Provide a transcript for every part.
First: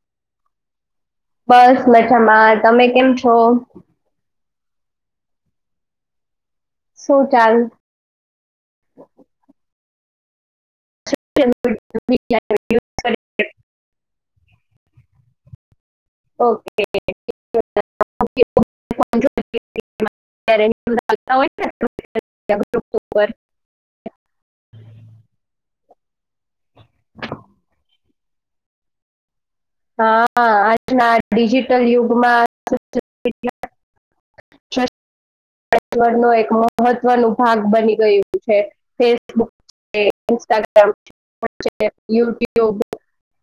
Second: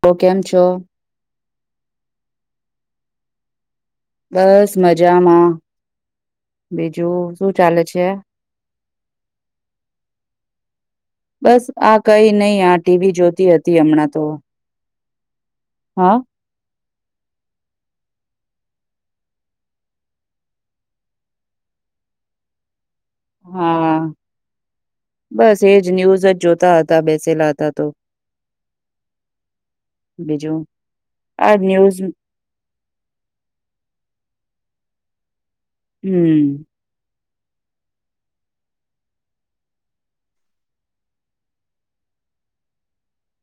તો કેમ છો? બસ મજામાં તમે કેમ છો? બસ મજામાં. બીજું શું ચાલે છે? બસ આ કઈ નહીં આ ટીવી જોતી હતી હમણાં તો. હા. [unintelligible] [unintelligible] હા બસ એજ- ન્યૂઝો જોતા હતા હતા બેસેલા હતા તો હા બીજું આજના આ ડિજિટલ ન્યૂઝ યુગમાં ન એક હમ મહત્વનું ભાગ બની ગયું છે ફેસબુક છે ઇન્સ્ટાગ્રામ પછ યુટ્યુબ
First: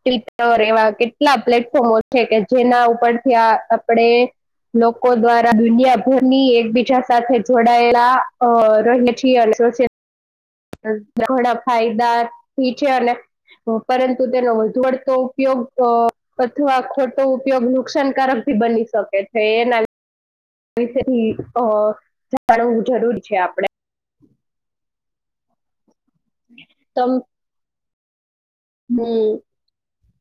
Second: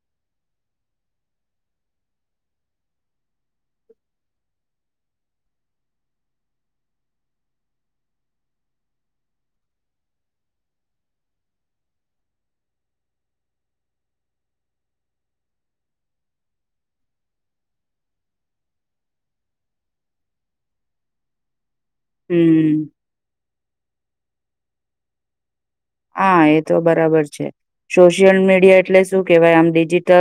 ટ્વિટર એવા કેટલા પ્લેટફોર્મો છે કે જેના ઉપરથી આપડે લોકો દ્વારા દુનિયાભર ની એક બી જ સાથે જોડાયેલા અ રહી છે અને સોસ હોય ઘોણા ફાયદા થી છે અને પરંતુ તેનો વધુ વડતો ઉપયોગ અ અથવા ખોટો ઉપયોગ નુકસાનકારક બની શકે છે એના વિશેથી અ હમ જાણવું જરૂરી છે આપડે હા એ તો તમ બરાબર છે સોશિયલ મીડિયા એટલે શું હમ કેવાય આમ ડિજિ તો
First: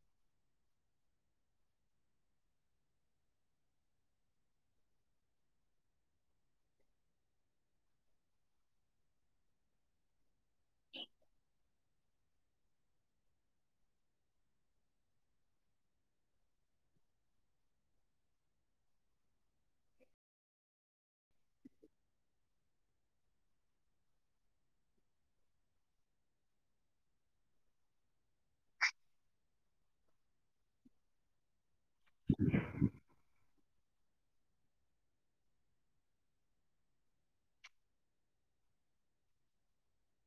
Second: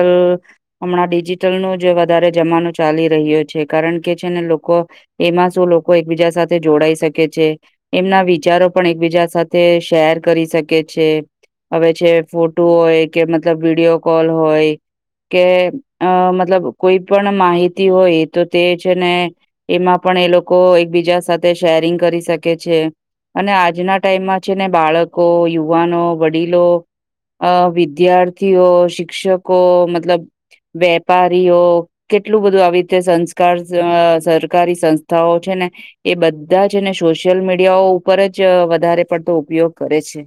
હમણાં ડિજિટલ નું જ વધારે જમાનો ચાલી રહ્યો છે કારણ કે છેને લોકો એમાં શું લોકો એકબીજા સાથે જોડાય શકે છે એમના વિચારો પણ એકબીજા સાથે શેર કરી શકે છે હવે છે ફોટો હોય કે મતલબ વિડીયો કોલ હોય કે અ મતલબ કોઈ પણ માહિતી હોય તો તે છે ને એમાં પ પણ એ લોકો એકબીજા સાથે શેરિંગ કરી શકે છે અને આજના ટાઈમમાં છે ને બાળકો, યુવાનો, વડીલો અ વિદ્યાર્થીઓ, શિક્ષકો, મતલબ વેપારીઓ કેટલું બધું આવી રીતે સંસ્કાર સરકારી સંસ્થાઓ છે ને એ બધા જ ને સોશિયલ મીડિયાઓ ઉપર જ વધારે પડતો ઉપયોગ કરે છે.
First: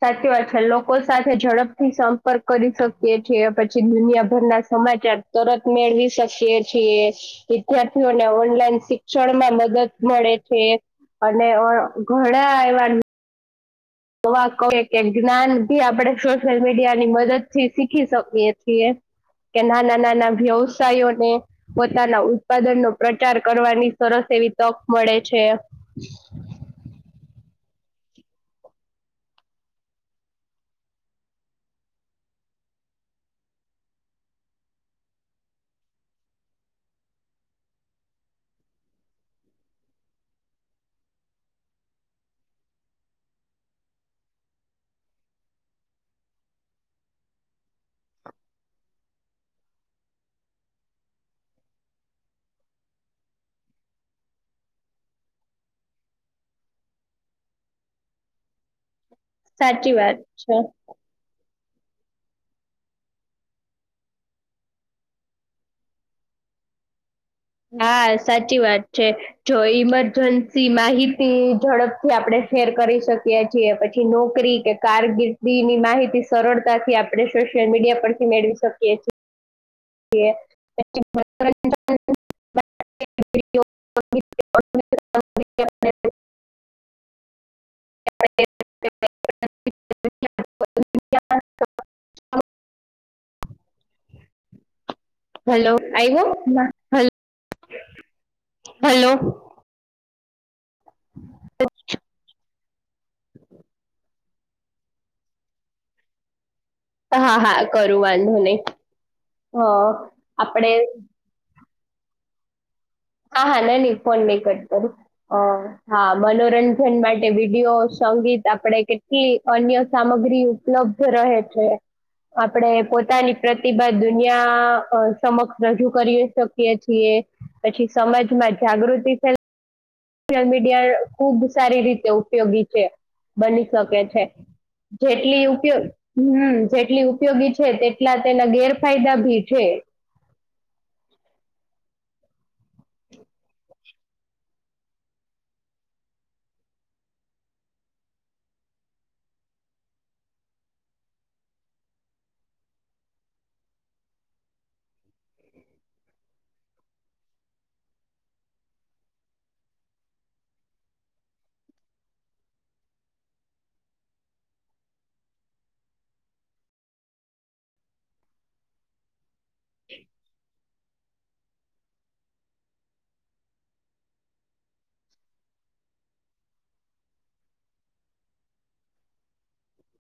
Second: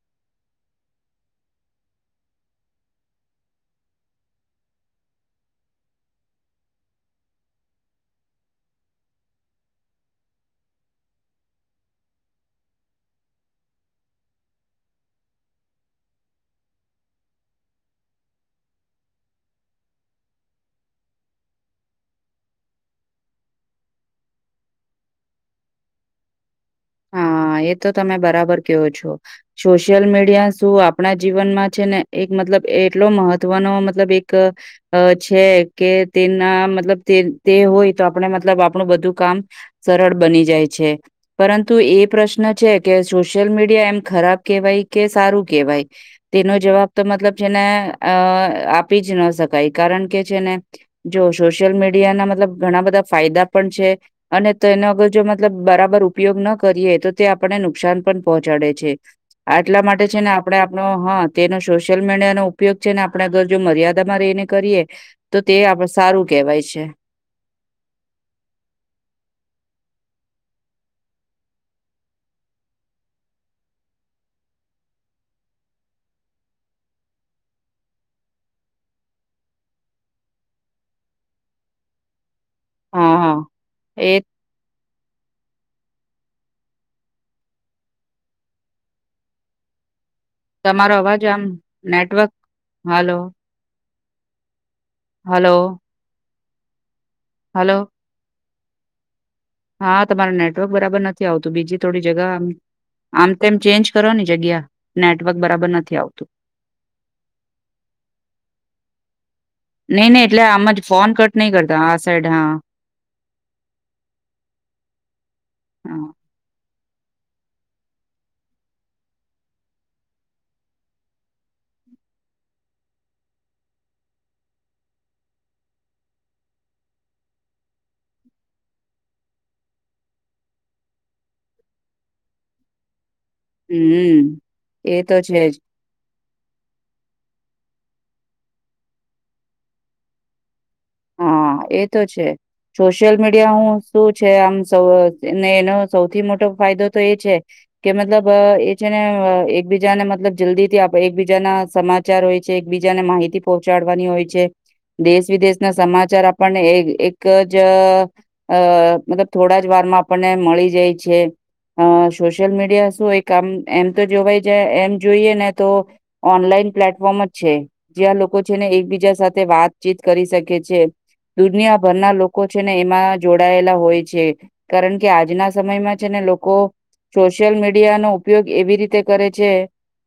સાચી વાત છે લોકો સાથે ઝડપથી સંપર્ક કરી શકીએછે પછી દુનિયાભરના સમાચાર તરત મેળવી શકીએ છીએ વિદ્યાર્થીઓને ઓનલાઈન શિક્ષણમાં મ દદ મડે છે અને ઘણા એવા તોવા ક કે જ્ઞાની આપડે સોશિયલ મીડિયા ની મદદ થી શીખી શકીએ છીએ કે નાના નાના વ્યવસાયોને પોતાના ઉત્પાદનનો પ્રચાર કરવાની સરસ તેવી તક મળે છે હા એ તો તમે બરાબર કેહો છો સોશિયલ મીડિયા શું આપણા જીવનમાં છે ને એક મતલબ એટલો મહત્વનો મતલબ એક છે કે તેના મતલબ તે તે હોય તો આપણા મતલબ આપણું બધું કામ સરળ બની જાય છે પરંતુ એ પ્રશ્ન છે કે સોશિયલ મીડિયા એમ ખરાબ કેવાય કે સારું કેવાય તેનો જવાબ ત મતલબ જે ને અ આપી જ ન શકાય કારણ કે છેને જો સોશિયલ મીડિયા મતલબ ઘણા બધા ફાયદા પણ છે અને તો એનો અગર જો મતલબ બરાબર ઉપયોગ ન કરીએ તો તે આપને નુકસાન પણ પહોંચાડે છે આટલા સાચી માટે વાત છે ને આપણે આપણો હા તેનો સોશિયલ મીડિયા નો ઉપયોગ છે ને આપણે અગર જો મર્યાદામાં રહીને કરીએ તો તે આપ સારું કેહેવાય છે હા સાચી વાત છે જો ઈમરજન્સી માહિતી ઝડપથી આપડે શેર કરી શકીએ છીએ પછી નોકરી કે કારકિર્દી ની માહિતી સરળતાથી આપડે શું સોશિયલ મીડિયા પરથી મેળવી શકીએ છે છીએ [unintelligible] માટે હા હા એ [unintelligible] [unintelligible] તમારો અવાજ આમ નેટવર્ક હાલો હલો આય્વો ના હઈ હલો હલો હા તમાર નેટવર્ક બરાબર નથી આવતું બીજી થોડી જગા આમ આમ તોમ ચેન્જ કરો ની જગ્યા નેટવર્ક બરાબર નથી આવતું હા હા કરું વાંધો નહી નહી નહી એટલે આમ જ ફોન કટ નહી કરતા આ સાઈડ હા હા હા ના ન પને કટર હા મનોરં જન માટે વિડીયો સંગીત આપડ કેટલી અન્ય સામગ્રી ઉપલબ્ધ રહે છે આપણે પોતાની પ્રતિભા દુનિયા સમક્ષ રજૂ કરી શકીએ છીએ પછી સમાજમાં જાગૃતિ છેને સોશયલ મીડિયા ખુબ સારી રીતે ઉપયોગી છે બની શકે છે હમ્મ. એ તો જેટલી છે જ. ઉપયો હમ્મ જેટલી ઉપયોગી છે તે એટલા તેના ગેરફાયદા ભી છે હા એ તો છે સોશિયલ મીડિયા હું શું છે આમ એનો સૌથી મોટો ફાયદો તો એ છે કે મતલબ એ છે ને એકબીજાને મતલબ જલ્દી થી એકબીજાના સમાચાર હોય છે એકબીજાને માહિતી પહોંચાડવાની હોય છે દેશ વિદેશ ના સમાચાર આપ ણે એક જ અ મતલબ થોડા જ વાર માં આપણને મળી જાય છે અ સોશિયલ મીડિયા શું એક આમ એમ તો જોવાઈ જાય એમ જોઈએ ને તો ઓનલાઈન પ્લેટફોર્મ જ છે જ્યાં લોકો છે ને એકબીજા સાથે વાતચીત કરી શકે છીએ દુનિયાભરના લોકો છે ને એમાં જોડાયેલા હોય છે કારણ કે આજના સમયમાં લોકો સોશિયલ મીડિયા નો ઉપયોગ એવી રીતે કરે છે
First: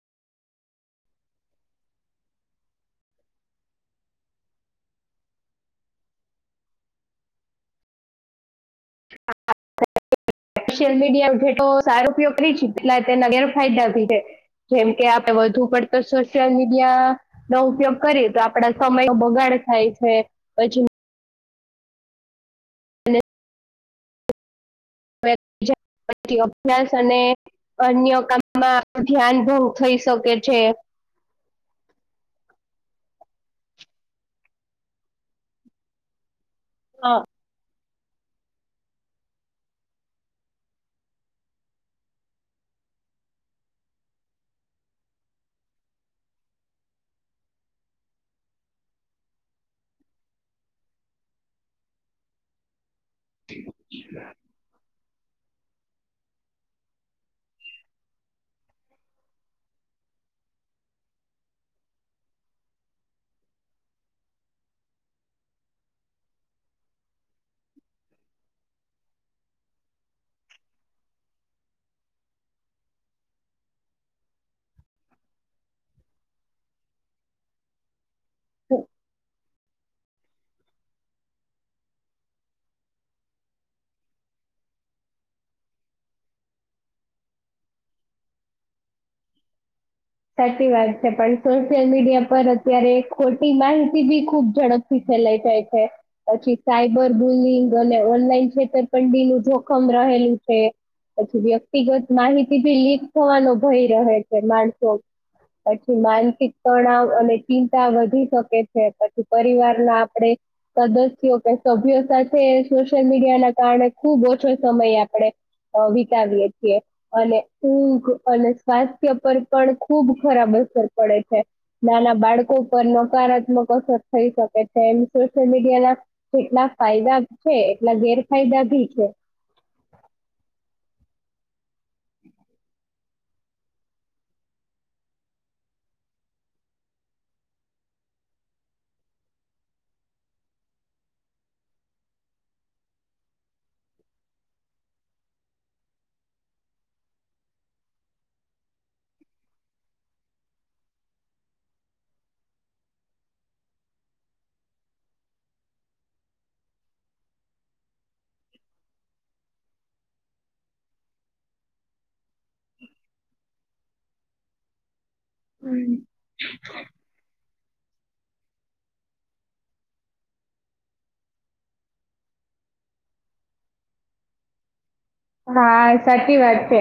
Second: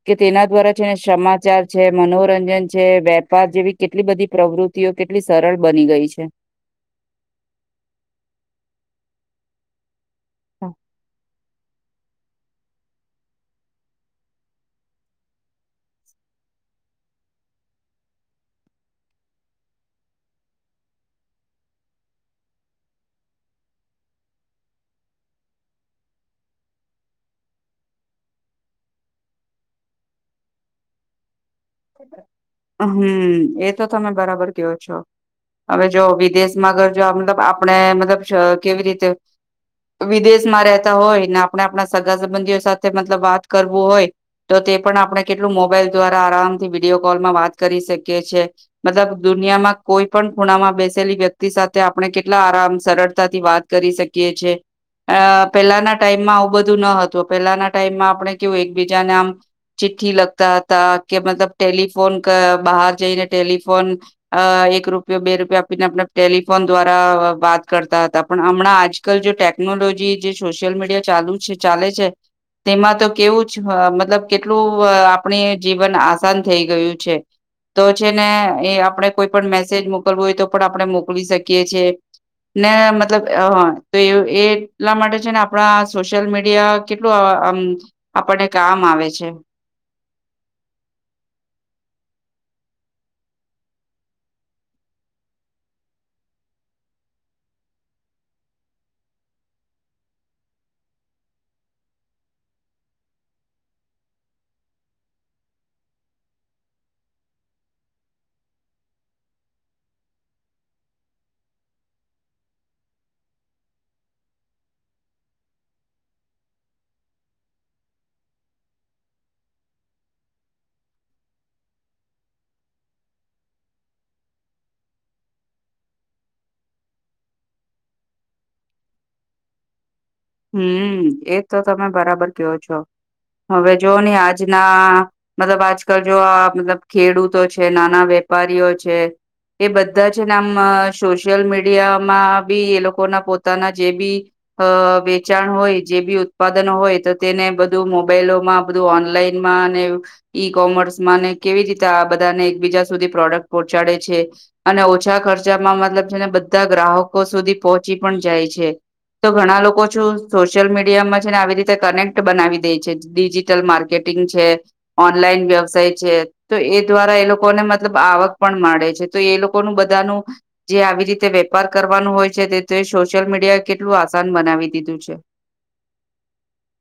કે તેના દ્વારા છે ને સમાચાર છે મનોરંજન છે વેપાર જેવી કેટલી બધી પ્રવૃત્તિઓ કેટ સર બની ગઈ છે [unintelligible] સોશિયલ મીડિયા જેઠો સારો ઉપયોગ કરી પટલા તેના ગેરફાયદા ભી છે જેમ કે આપડે વધુ પડતો સોશિયલ મીડિયા નો ઉપયોગ કરીએ તો આપડા સમય બગાડે થાય છે પછી [inaudible] પછી અભ્યાસ અને અન્ય કામમાં ધ્યાન બહ થઈ શકે છે. [inaudible] હમ્મ એ તો તમે બરાબર કયો છો હવે જો વિદેશ માં અગર જો મતલબ આપણે મતલબ કેવી રીતે વિદેશમાં રહેતા હોય ને આપણે આપણા સગા સંબંધીઓ સાથે મતલબ વાત કરવું હોય તો તે પણ આપણે કેટલું મોબાઈલ દ્વારા આરામ થી વિડીયો કોલમાં વાત કરી શકી છી મતલબ દુનિયામાં કોઈ પણ ખૂણામાં બેસેલી વ્યક્તિ સાથે આપણે કેટલા આરામ સરળતાથી વાત કરી શકીએ છેએ અ પેલાના ટાઈમમાં આવું બધું ન હતું પેલાના ટાઈમમાં આપણે કેવું એકબીજાને આમ ચિ ઠ્ઠી લખતા હતા કે મતલબ ટેલિફોન બહાર જઈને ટેલિફોન અ એક રૂપિયો બે રૂપયો આપીને આપણે ટેલિફોન દ્વારા વાત કરતા હતા પણ હમણાં આજકાલ જે ટેકનોલોજી જે સોશિયલ મીડિયા ચાલુ છે ચાલે છે તેમાં તો કેવું મતલબ કેટલું આપણે જીવન આસાન થઈ ગયું છે તો છે ને એ આપડે કોઈ પણ મે સેજ મોકલવું હોય તો પણ આપણે મોકલી શકીએ છીએ ને મતલબ તો એ એટલા માટે છે ને આપણા સોશિયલ મીડિયા કેટલું આમ આપણને કામ આવે છે [inaudible] સાચી વાત છે પણ સોશિયલ મીડિયા પર અત્યારે ખોટી માહિતી બી ખુબ ઝડપથી ફેલાઈ જાય છે પછી સાયબર બુલિંગ અને ઓનલાઈન છેતરપંડી નું જોખમ ર હેલુ છે પછી વ્યક્તિગત માહિતીથી લીક થવાનો ભય રહે છે માણસો [inaudible] પછી માનસિક તણાવ અને ચિંતા વધી શકે છે પછી પરિવાર ના આપણેે સદસ્યો કે સભ્યો સાથે સોશિયલ મીડિયા ના કારણે ખુબ ઓછો સમય આપડે અ વિતાવીએ છીએ અને ઊંઘ અને સ્વાસ્થ્ય પર પણ ખુબ ખરાબ અસર પડે છે નાના બાળકો પર નકારાત્મક અસર થઈ શકે છે. સોશિયલ મીડિયા ના જેટલા ફાયદા છે એટલા ગેરફાયદા ભી છે. [inaudible] હમ્મ એજ તો તમે બરાબર કયો છો. હવે જો ને આજના મતલબ આજકાલ જો આ મતલબ ખેડૂતો છે નાના વેપારીઓ છે એ બધા છે ને આમ સોશિયલ મીડિયામાં બી એ લોકોના પોતાના જે બી હ વે ચાણ હોય જે બી ઉત્પાદનો હોય તો તેને બધું મોબાઈલોમાં બધું ઓનલાઈનમાં અને ઈ કોમર્સમાંને કેવી રીતે આ બધાને એકબીજા સુધી પ્રોડક્ટ પહોંચાડે છે અને ઓછા ખર્ચામાં મતલબ છેને બધા ગ્રાહકો સુધી પહોંચી પણ જાય છે તો ઘણા લોકો સોશિયલ મીડિયામાં છે ને આવી રીતે કનેક્ટ બનાવી દે છે ડિજિટલ માર્કેટિંગ છે ઓનલાઈન હમ વ્યવસાય છે તો એ દ્વારા એ લોકોને મત લબ આવક પણ માડે છે તો એ લોકોનું બધાનું જે આવી રીતે વેપાર કરવાનું હોય છે તે સોશિયલ મીડિયા એ કેલું આસાન બનાવી દીધું છે હા સાચી વાત છે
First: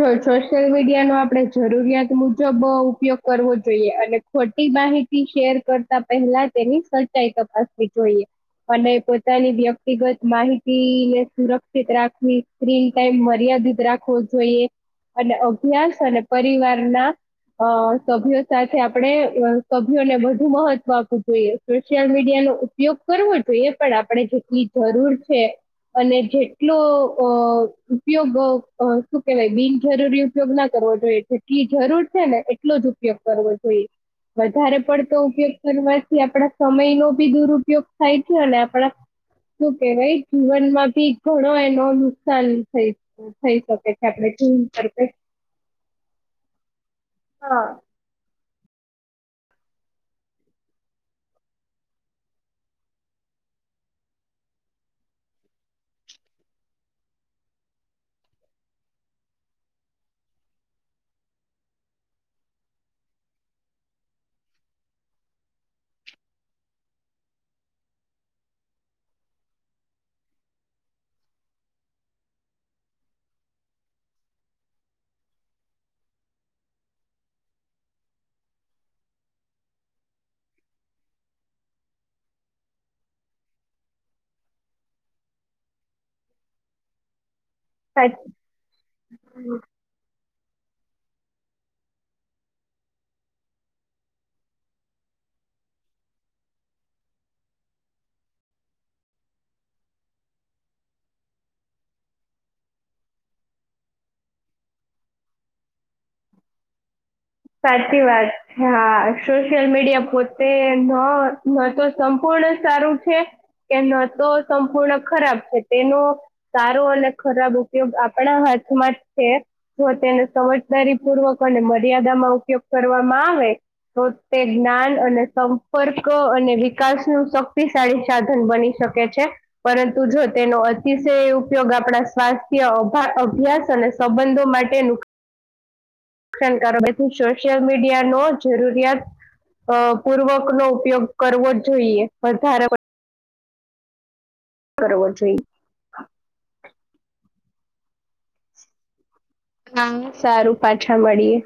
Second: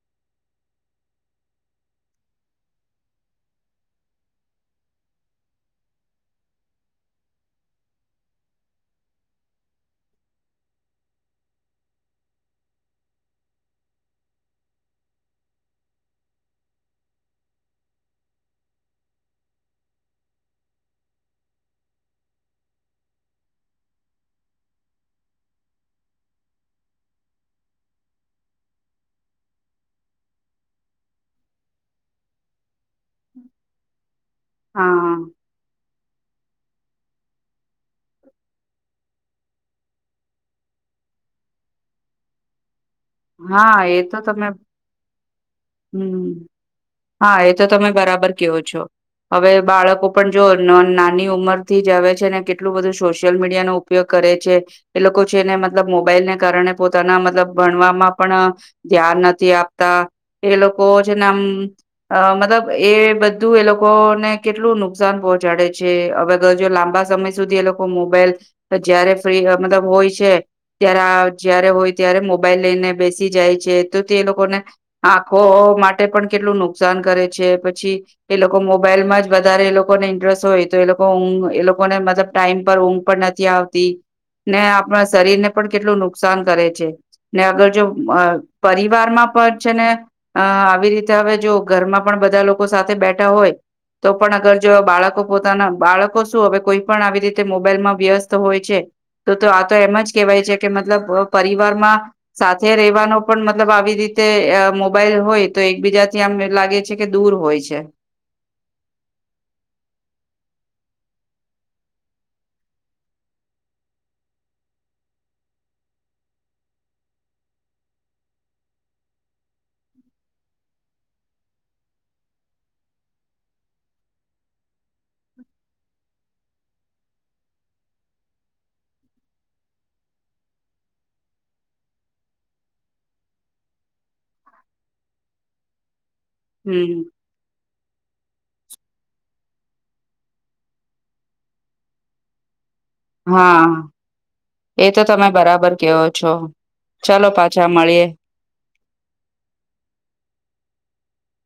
જો સોશિયલ મીડિયાનો આપણે જરૂરિયાત મુજબ ઉપયોગ કરવો જોઈએ અને ખોટી માહિતી શેર કરતા પહેલા તેની સચાઈ તપાસવી જોઈએ. અને પોતાની વ્યક્તિગત માહિતી ને સુરક્ષિત રાખવી સ્ક્રીન ટાઈમ મર્યાદિત રાખવો જોઈએ અને અભ્યાસ અને પરિવારના અ સભ્યો સાથે આપણે સભ્યોને વધુ મહત્વ આપવું જોઈએ સોશિયલ મીડિયા ઉપયોગ કરવો જોઈએ પણ આપણેે જેટલી જરૂર છે અને જેટલો અ ઉપયોગ શું કેવાય બિનજરૂરી ઉપયોગ ના કરવો જોઈએ જેટલી જરૂર છે ને એટલો જ ઉપયોગ કરવો જોઈએ વધારે પડતો હા ઉપયોગ કરવા થી આપડા સમય નો બી દુરુપયોગ થાય છે ને આપણા શું કેવાય જીવન માં ભી ઘણો એનો નુકસાન થઈ થઈ શકે છે આપડે [unintelligible] હમ્મ હા એ તો તમે બરાબર કેવો છો. હવે બાળકો પણ જો નો નાની ઉંમર થી જ આવે છે ને કેટલું બધું સોશિયલ મીડિયાનોો ઉપયોગ કર કરે છે એ લોકો છેને મતલબ મોબાઈલને કારણે પોતાના મતલબ ભણવામાં પણ ધ્યાન નથી આપતા એ લોકો છેને આમ અ મતલબ એ એ બધું એ લોકોને કેટલું નુકસાન પહોંચાડે છે હવે જો લાંબા સમય સુધી એ લોકો મો બાઈલ જયારે ફ્રી મતલબ હોય છે ત્યારે જયારે હોય ત્યારે મોબાઈલ લઈને બેસી જાય છે તો તે લોકોને આંખો માટે પણ કેટલું નુકસાન કરે છે પછી એ લોકો મોબાઈલમાં જ વધારે એ લોકોને ઇન્ટરેસ્ટ હોય તો એ લોકો ઊંઘ એ લોકોને મતલબ ટાઈમ પર ઊંઘ પણ નથી આવતી ને આપણા શરીરને પણ કેટલું નુકસાન કરે છે ને અગર જો સાચું અ પરિવારમાં પણ છે ને અ આવી રીતે હવે જો ઘરમાં પણ બધા લોકો સાથે બેઠા હોય તો પણ અગર જો બાળકો પોતાના બાળકો શું હવે કોઈ પણ આવી રીતે મોબાઈલમાં વ્યસ્ત હોય છે તો તો આ તો એમ જ કેહેવાય છે કે મતલબ પરિવારમાં સાથે રેવાનો પણ મતલબ આવી રીતે મોબાઈલ હોય તો એકબીજા થી આમ લાગે છે કે દૂર હોય છે. સાચી વાત છે હા સોશિયલ મીડિયા પોતે ન ન તો સંપૂર્ણ સારું છે કે ન તો સંપૂર્ણ ખરાબ છે. તેનો સારો અને ખરાબ ઉપયોગ આપણા હાથમાં છે જો તેનો સમયસર દારી પૂર્વક અને મર્યાદામાં ઉપયોગ કરવામાં આવે તો તે જ્ઞાન અને સંપર્ક અને વિકાસ નું શક્તિશાળી સાધન બની શ શકે છે પરંતુ જો તેનો અતિશય ઉપયોગ આપણા સ્વાસ્થ્ય અભ્યાસ અને અને સંબંધો માટે નુક્ હમ. શકારોથી સોશિયલ મીડિયા નો જરૂરિયાત અ પૂર્વક નો ઉપયોગ કરવો જ જોઈએ વધારે [inaudible] હા પડતો એ તો કરવો તમે જોઈએ. બરાબર કેવો છો ચાલો પાછા પાચછા મળીએ. હા સારું પાછા મળીએ.